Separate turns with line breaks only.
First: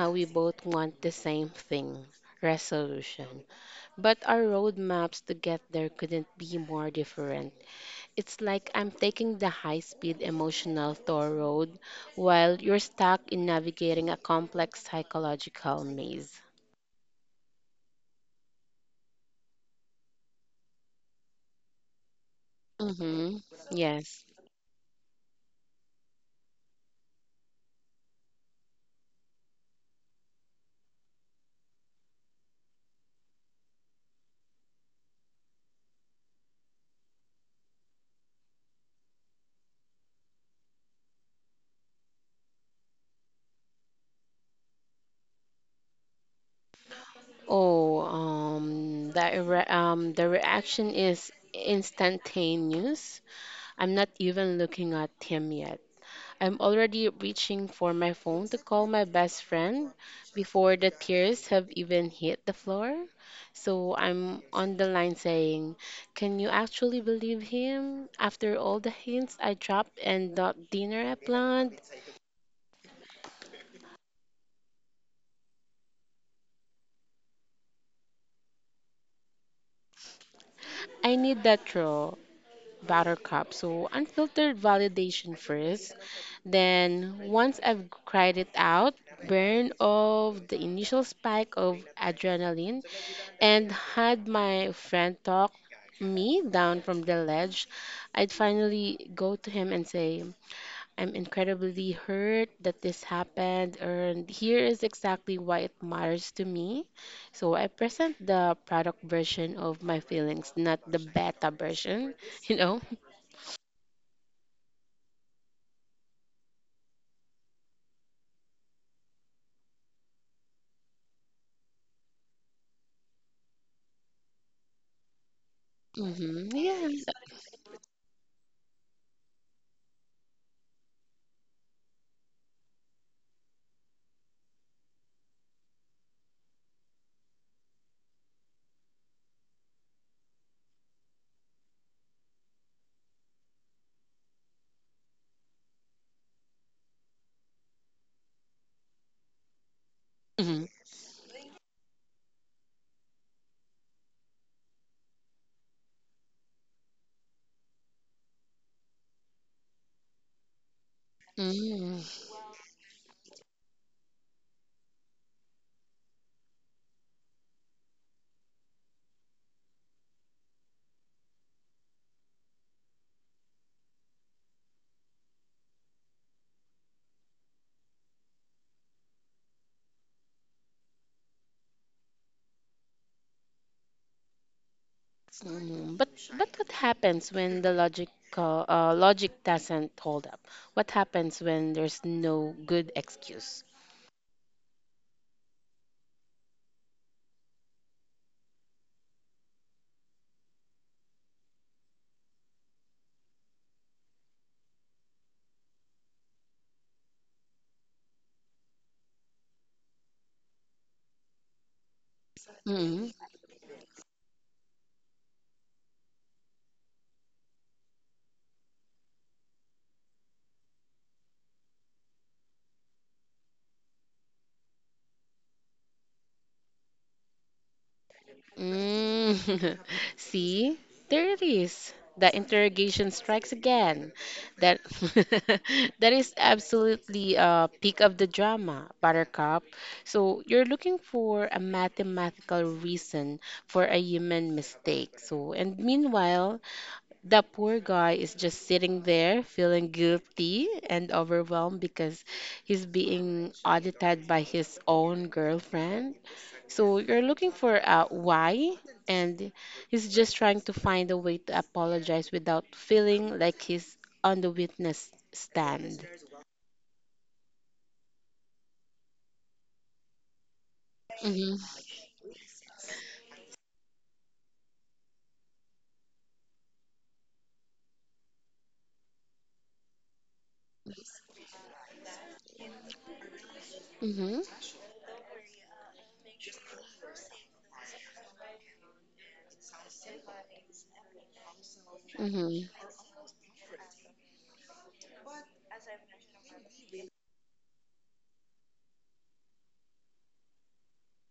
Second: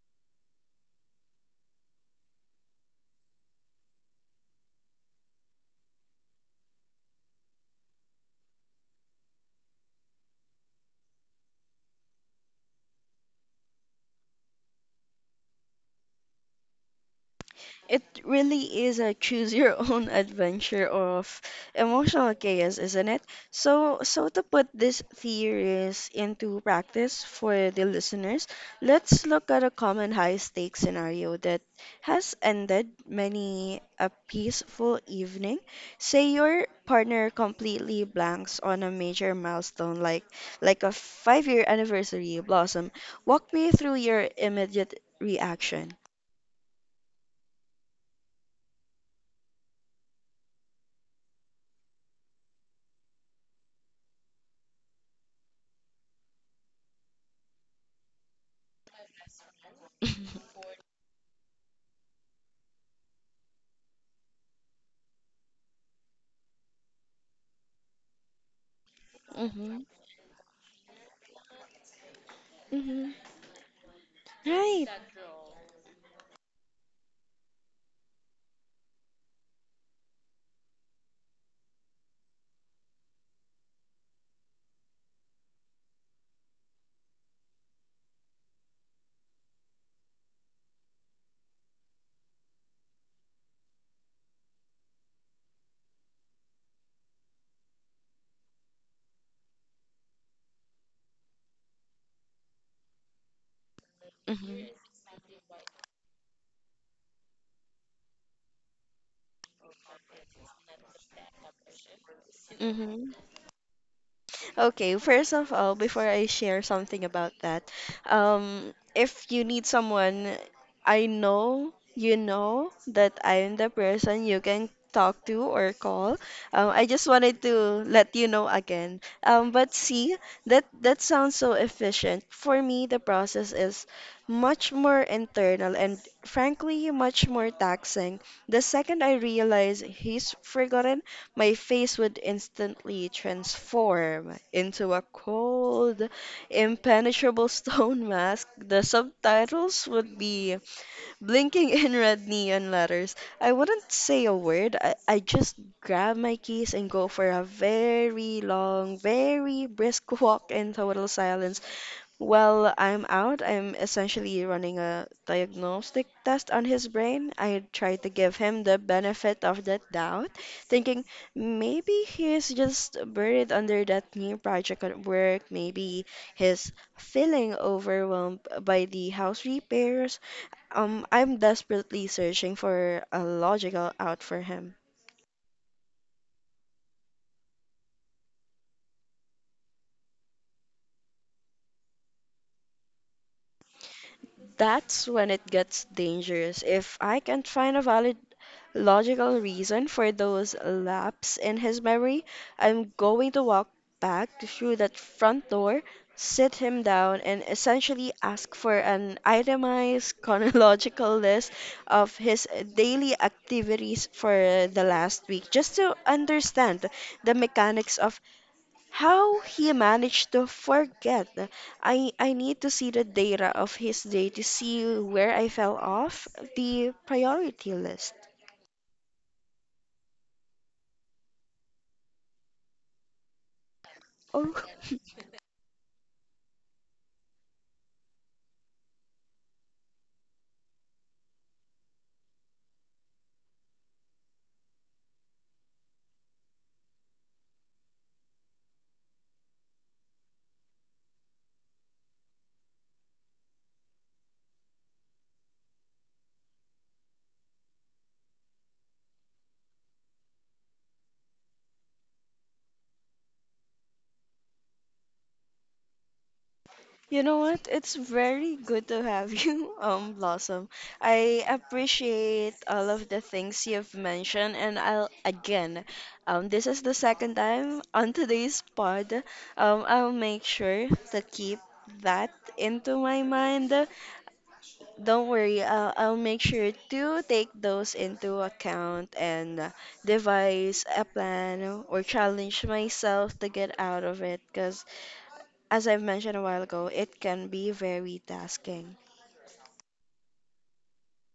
we both want the same thing, resolution, but our roadmaps to get there couldn't be more different. It's like I'm taking the high speed emotional tour road while you're stuck in navigating a complex psychological maze.
It really is a choose your own adventure of emotional chaos, isn't it?
Mm-hmm.
So,
Yes.
so to put these theories into practice for the listeners, let's look at a common high stakes scenario that has ended many a peaceful evening. Say your partner completely blanks on a major milestone like a 5-year anniversary, Blossom. Walk me through your immediate reaction.
The reaction is instantaneous. I'm not even looking at him yet. I'm already reaching for my phone to call my best friend before the tears have even hit the floor. So I'm on the line saying, can you actually believe him? After all the hints I
Mhm.
dropped and that dinner I planned,
Mm-hmm. Right.
I need that raw, Buttercup. So, unfiltered validation first. Then, once I've cried it out, burn off the initial spike of adrenaline and had my friend talk me down from the ledge, I'd finally go to him and say, I'm incredibly hurt that this happened, and here
Mm-hmm.
is exactly why it matters to me. So I present the product version of my feelings, not the beta version, you know?
Mm-hmm. Okay, first of all, before I share something about that, if you need someone, I know you know that I'm the person you can talk to or call.
hmm
I
Yes.
just wanted to let you know again. But see, that sounds so efficient. For me, the process is much more internal and frankly much more taxing. The second I realize he's forgotten, my face would instantly transform into a cold, impenetrable stone mask. The subtitles would be
hmm
blinking in red neon letters. I wouldn't say a word. I just grab my keys and go for a very long, very brisk walk in total silence
hmm
well, I'm out. I'm essentially running a diagnostic test on his brain. I tried to give him the benefit of the doubt, thinking maybe he's just buried under that new project at work. Maybe he's feeling overwhelmed by the house repairs. I'm desperately searching for a logical out for him.
hmm But what happens when the logic logic doesn't hold up? What happens when there's no good excuse?
That's when it gets dangerous. If I can't find a valid logical reason for those laps in his memory, I'm going to walk back through that front door, sit him down, and essentially ask for an itemized chronological list of his daily activities for the last week, just to understand the mechanics of how he managed to forget. I need to see the data of his day to see where I fell off the priority list.
Mm. See, there it is. The interrogation strikes again.
Oh,
That that is absolutely a peak of the drama, Buttercup. So you're looking for a mathematical reason for a human mistake. So and meanwhile, the poor guy is just sitting there feeling guilty and overwhelmed because he's being audited by his own girlfriend. So you're looking for a why, and he's just trying to find a way to apologize without feeling like he's on the witness stand.
you know what? It's very good to have you, Blossom. I
Mm-hmm.
appreciate all of the things you've mentioned, and I'll again, this is the second time on today's pod. I'll make sure to keep that into my mind.
Mm-hmm.
Don't worry, I'll make sure to take those into account and devise a plan or challenge
Mm-hmm.
myself to get out of it because, as I've mentioned a while ago, it can be very tasking.